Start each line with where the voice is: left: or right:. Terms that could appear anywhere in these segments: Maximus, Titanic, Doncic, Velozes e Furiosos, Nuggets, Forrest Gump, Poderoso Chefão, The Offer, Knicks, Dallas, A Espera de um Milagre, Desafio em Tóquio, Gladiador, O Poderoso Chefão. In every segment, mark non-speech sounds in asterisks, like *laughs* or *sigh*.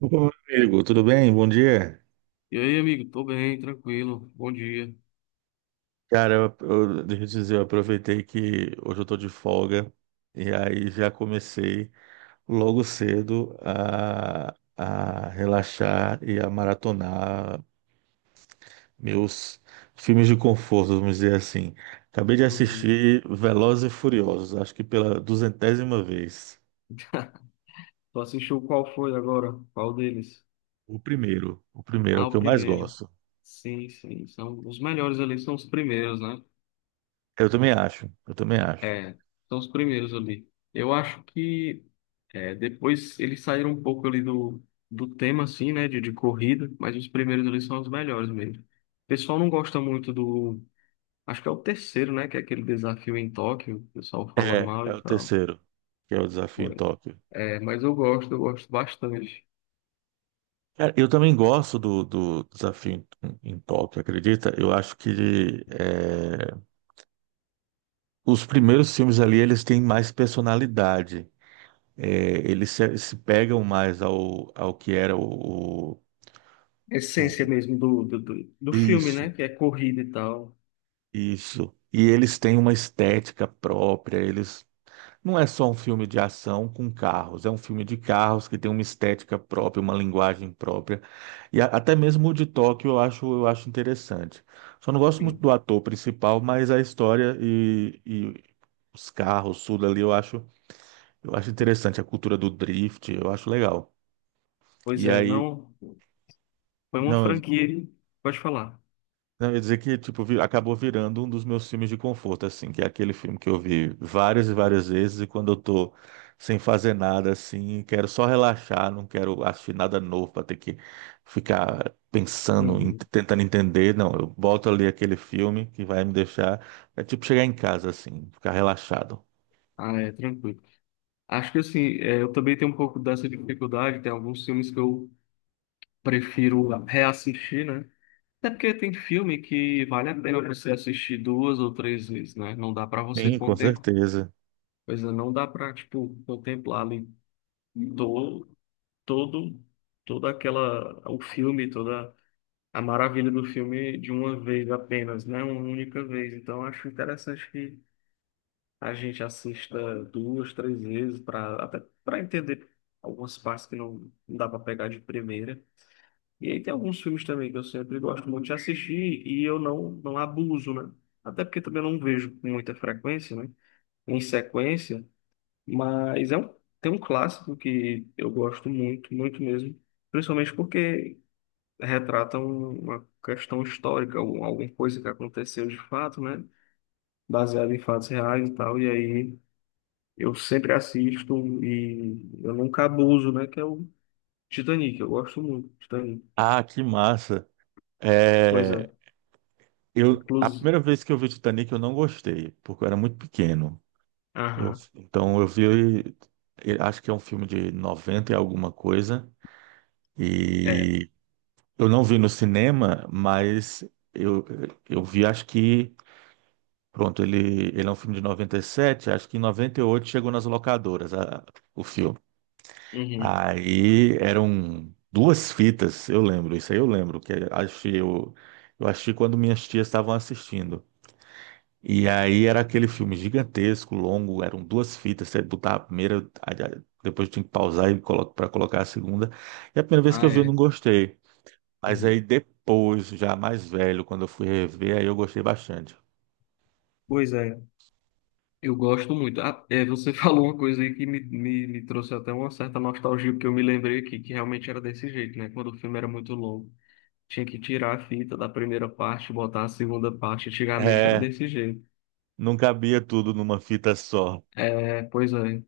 right: Ô, amigo, tudo bem? Bom dia.
left: E aí, amigo? Tô bem, tranquilo. Bom dia.
right: Cara, deixa eu te dizer, eu aproveitei que hoje eu tô de folga e aí já comecei logo cedo a relaxar e a maratonar meus filmes de conforto, vamos dizer assim. Acabei de
left: Uhum.
right: assistir Velozes e Furiosos, acho que pela 200ª vez.
left: *laughs* Tu assistiu qual foi agora? Qual deles?
right: O primeiro é o
left: Ah,
right: que
left: o
right: eu mais
left: primeiro.
right: gosto.
left: Sim. São os melhores ali, são os primeiros, né?
right: Eu também acho, eu também acho.
left: É, são os primeiros ali. Eu acho que depois eles saíram um pouco ali do tema, assim, né? De corrida, mas os primeiros ali são os melhores mesmo. O pessoal não gosta muito do. Acho que é o terceiro, né? Que é aquele desafio em Tóquio. O pessoal fala
right: É,
left: mal e
right: é o
left: tal.
right: terceiro, que é o Desafio em
left: Porém.
right: Tóquio.
left: É, mas eu gosto bastante.
right: Cara, eu também gosto do desafio em Tóquio, acredita? Eu acho que os primeiros filmes ali eles têm mais personalidade. É, eles se pegam mais ao que era
left: A essência
right: o-
left: mesmo do filme, né?
right: isso,
left: Que é corrida e tal.
right: isso. E eles têm uma estética própria. Eles Não é só um filme de ação com carros, é um filme de carros que tem uma estética própria, uma linguagem própria. E até mesmo o de Tóquio eu acho interessante. Só não gosto muito
left: Sim.
right: do ator principal, mas a história e os carros, tudo ali, eu acho interessante. A cultura do drift, eu acho legal.
left: Pois
right: E
left: é,
right: aí,
left: não. Foi uma
right: não,
left: franquia. Uhum. Pode falar.
right: não, eu ia dizer que, tipo, acabou virando um dos meus filmes de conforto, assim, que é aquele filme que eu vi várias e várias vezes, e quando eu tô sem fazer nada, assim, quero só relaxar, não quero assistir nada novo pra ter que ficar pensando,
left: Uhum.
right: tentando entender. Não, eu boto ali aquele filme que vai me deixar, é tipo chegar em casa, assim, ficar relaxado.
left: Ah, é, tranquilo. Acho que assim, é, eu também tenho um pouco dessa dificuldade. Tem alguns filmes que eu prefiro reassistir, né? Até porque tem filme que vale a pena você assistir duas ou três vezes, né? Não dá pra você
right: Sim, com
left: contemplar.
right: certeza.
left: Pois é, não dá pra, tipo, contemplar ali todo toda aquela o filme, toda a maravilha do filme de uma vez apenas, né? Uma única vez. Então eu acho interessante que a gente assista duas, três vezes para até para entender algumas partes que não dá para pegar de primeira. E aí tem alguns filmes também que eu sempre gosto muito de assistir e eu não abuso, né? Até porque também eu não vejo com muita frequência, né? Em sequência, mas é um, tem um clássico que eu gosto muito, muito mesmo. Principalmente porque uma questão histórica, ou alguma coisa que aconteceu de fato, né? Baseado em fatos reais e tal. E aí eu sempre assisto e eu nunca abuso, né? Que é o Titanic. Eu gosto muito do Titanic.
right: Ah, que massa.
left: Pois
right: É,
left: é.
right: a
left: Inclusive.
right: primeira vez que eu vi Titanic eu não gostei, porque eu era muito pequeno. Eu,
left: Aham.
right: então eu vi, eu acho que é um filme de 90 e alguma coisa,
left: É.
right: e eu não vi no cinema, mas eu, eu vi, acho que, pronto, ele é um filme de 97, acho que em 98 chegou nas locadoras o filme.
left: Uhum.
right: Aí eram duas fitas, eu lembro, isso aí eu lembro, que achei, eu achei quando minhas tias estavam assistindo. E aí era aquele filme gigantesco, longo, eram duas fitas, você botava a primeira, depois tinha que pausar e colo para colocar a segunda. E a primeira vez que
left: Ah,
right: eu vi, eu não
left: é.
right: gostei. Mas aí
left: Uhum.
right: depois, já mais velho, quando eu fui rever, aí eu gostei bastante.
left: Pois é. Eu gosto muito. Ah, é, você *laughs* falou uma coisa aí que me trouxe até uma certa nostalgia, porque eu me lembrei aqui que realmente era desse jeito, né? Quando o filme era muito longo. Tinha que tirar a fita da primeira parte, botar a segunda parte. Antigamente era
right: É,
left: desse jeito.
right: não cabia tudo numa fita só.
left: É, pois é.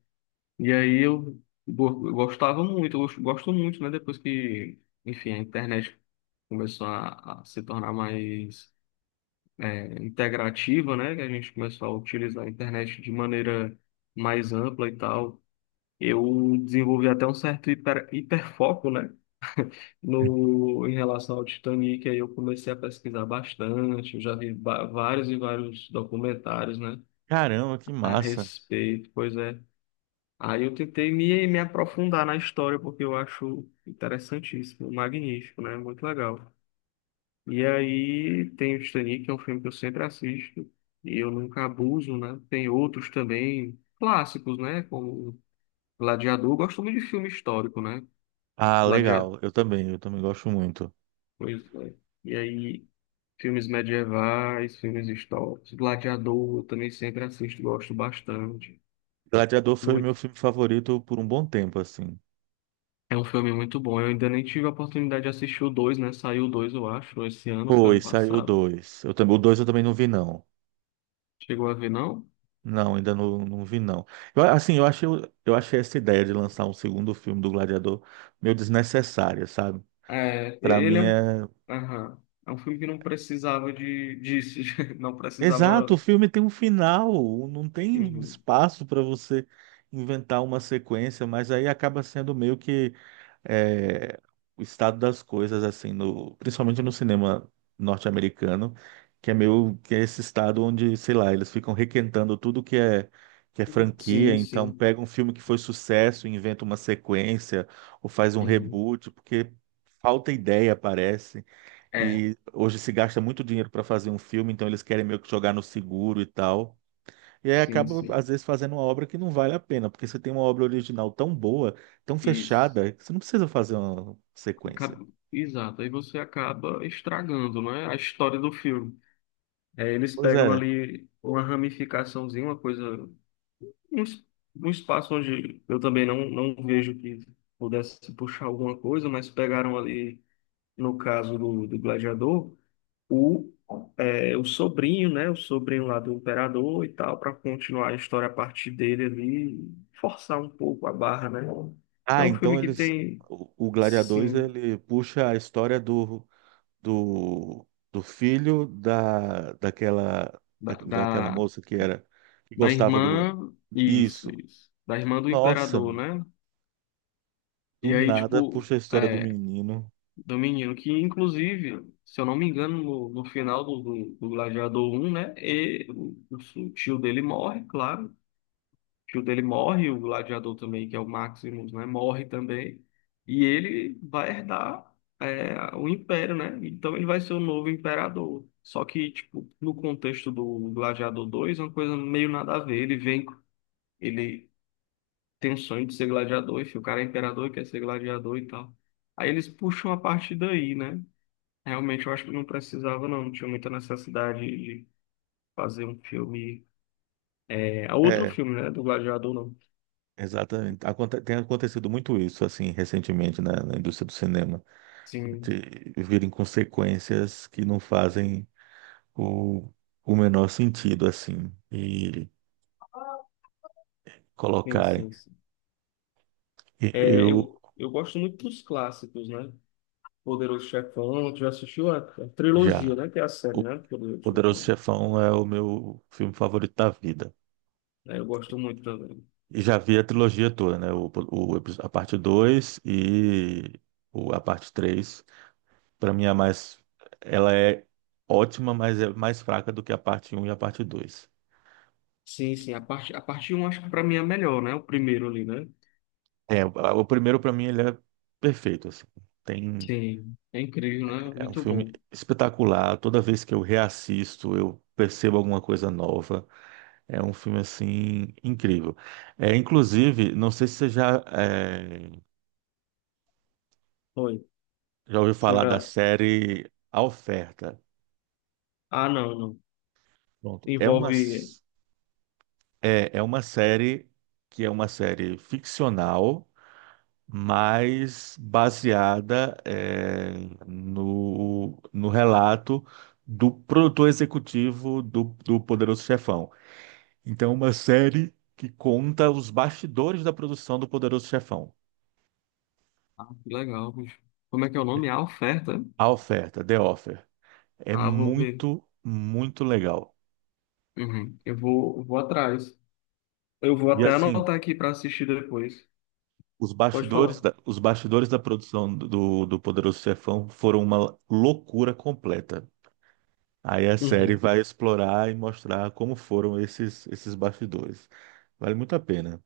left: E aí eu gostava muito, eu gosto muito, né? Depois que, enfim, a internet começou a se tornar mais integrativa, né? Que a gente começou a utilizar a internet de maneira mais ampla e tal. Eu desenvolvi até um certo hiperfoco, né? *laughs* No, Em relação ao Titanic, aí eu comecei a pesquisar bastante, eu já vários e vários documentários, né,
right: Caramba, que
left: a
right: massa.
left: respeito, pois é. Aí eu tentei me aprofundar na história, porque eu acho interessantíssimo, magnífico, né, muito legal. E aí tem o Titanic, que é um filme que eu sempre assisto, e eu nunca abuso, né, tem outros também, clássicos, né, como Gladiador, eu gosto muito de filme histórico, né,
right: Ah,
left: Gladiador.
right: legal. Eu também gosto muito.
left: Pois é. E aí, filmes medievais, filmes históricos. Gladiador, eu também sempre assisto, gosto bastante.
right: Gladiador foi o meu
left: Muito.
right: filme favorito por um bom tempo, assim.
left: É um filme muito bom. Eu ainda nem tive a oportunidade de assistir o 2, né? Saiu o 2, eu acho, esse ano, foi
right: Foi,
left: ano
right: saiu o
left: passado.
right: dois. Eu também, o dois eu também não vi, não.
left: Chegou a ver, não?
right: Não, ainda não, não vi, não. Eu, assim, eu achei essa ideia de lançar um segundo filme do Gladiador meio desnecessária, sabe?
left: É,
right: Pra
left: ele
right: mim
left: é um.
right: é.
left: Aham. É um filme que não precisava de, disso, *laughs* não
right: Exato, o
left: precisava.
right: filme tem um final, não tem
left: Uhum.
right: espaço pra você inventar uma sequência, mas aí acaba sendo meio que é o estado das coisas, assim, principalmente no cinema norte-americano, que é meio que é esse estado onde, sei lá, eles ficam requentando tudo que é franquia,
left: Sim,
right: então
left: sim.
right: pega um filme que foi sucesso, e inventa uma sequência ou faz um
left: Uhum.
right: reboot, porque falta ideia, parece.
left: É,
right: E hoje se gasta muito dinheiro para fazer um filme, então eles querem meio que jogar no seguro e tal. E aí
left: sim,
right: acaba,
left: sim.
right: às vezes, fazendo uma obra que não vale a pena, porque você tem uma obra original tão boa, tão
left: Isso.
right: fechada, que você não precisa fazer uma sequência.
left: Exato, aí você acaba estragando, né, a história do filme. É, eles
right: Pois
left: pegam
right: é.
left: ali uma ramificaçãozinha, uma coisa, um, es- um espaço onde eu também não vejo que pudesse puxar alguma coisa, mas pegaram ali, no caso do Gladiador, o, o sobrinho, né, o sobrinho lá do imperador e tal, para continuar a história a partir dele ali, forçar um pouco a barra, né? É
right: Ah,
left: um filme
right: então
left: que
right: eles.
left: tem,
right: O Gladiadores,
left: sim,
right: ele puxa a história do filho da, daquela,
left: da,
right: da, daquela
left: da-
right: moça que era, que
left: Da
right: gostava do.
left: irmã. Isso,
right: Isso.
left: isso. Da irmã do
right: Nossa,
left: imperador, né?
right: do
left: E aí,
right: nada
left: tipo,
right: puxa a história do
left: é,
right: menino.
left: do menino, que inclusive, se eu não me engano, no final do Gladiador 1, né? O tio dele morre, claro. O tio dele morre, o gladiador também, que é o Maximus, né? Morre também. E ele vai herdar o império, né? Então ele vai ser o novo imperador. Só que, tipo, no contexto do Gladiador 2, é uma coisa meio nada a ver. Ele vem. Ele tem um sonho de ser gladiador, enfim, o cara é imperador e quer ser gladiador e tal. Aí eles puxam a partir daí, né? Realmente eu acho que não precisava, não tinha muita necessidade de fazer um filme. É, é outro
right: É,
left: filme, né? Do Gladiador, não.
right: exatamente. Tem acontecido muito isso, assim, recentemente na indústria do cinema.
left: Sim,
right: Virem consequências que não fazem o, o menor sentido, assim, e
left: sim,
right: colocarem.
left: sim. sim.
right: E
left: É,
right: eu
left: eu gosto muito dos clássicos, né? Poderoso Chefão, tu já assistiu a trilogia,
right: já.
left: né? Que é a série,
right: O
left: né? Poderoso
right: Poderoso
left: Chefão.
right: Chefão é o meu filme favorito da vida.
left: É, eu gosto muito também.
right: E já vi a trilogia toda, né? A parte 2 e a parte três. Para mim, é a mais. Ela é ótima, mas é mais fraca do que a parte um e a parte dois.
left: Sim, sim, a parte um acho que pra mim é a melhor, né? O primeiro ali, né?
right: É, o primeiro, para mim, ele é perfeito, assim. Tem
left: Sim, é incrível, né?
right: É um
left: Muito
right: filme
left: bom.
right: espetacular. Toda vez que eu reassisto, eu percebo alguma coisa nova. É um filme assim incrível. É, inclusive, não sei se você
left: Foi.
right: já ouviu
left: Você
right: falar da
left: já.
right: série A Oferta.
left: Ah, não, não.
right: Pronto. É uma
left: Envolve.
right: s- é, é uma série que é uma série ficcional, mas baseada no relato do produtor executivo do Poderoso Chefão. Então, é uma série que conta os bastidores da produção do Poderoso Chefão.
left: Ah, que legal, bicho. Como é que é o nome? A oferta?
right: A Oferta, The Offer, é
left: Ah, vou ver.
right: muito, muito legal.
left: Uhum. Vou atrás. Eu vou
right: E
left: até
right: assim,
left: anotar aqui para assistir depois.
right: os
left: Pode
right: bastidores
left: falar.
right: da, os bastidores da produção do Poderoso Chefão foram uma loucura completa. Aí a série
left: Uhum.
right: vai explorar e mostrar como foram esses bastidores. Vale muito a pena.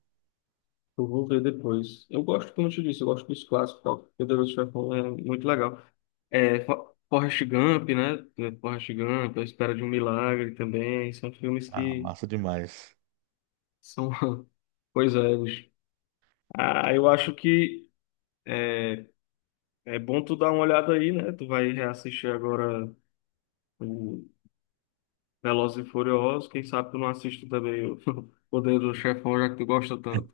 left: Eu vou ver depois. Eu gosto, como eu te disse, eu gosto dos clássicos. Tá? Poderoso Chefão é muito legal. É, Forrest Gump, né? É, Forrest Gump, A Espera de um Milagre também. São filmes
right: Ah,
left: que
right: massa demais.
left: são. *laughs* Pois é, bicho. Ah, eu acho que. É, É bom tu dar uma olhada aí, né? Tu vai reassistir agora o Velozes e Furiosos. Quem sabe tu não assiste também o *laughs* Poder do Chefão, já que tu gosta tanto.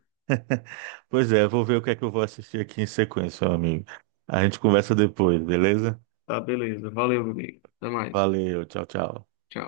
right: Pois é, vou ver o que é que eu vou assistir aqui em sequência, meu amigo. A gente conversa depois, beleza?
left: Tá, beleza. Valeu, meu amigo. Até mais.
right: Valeu, tchau, tchau.
left: Tchau.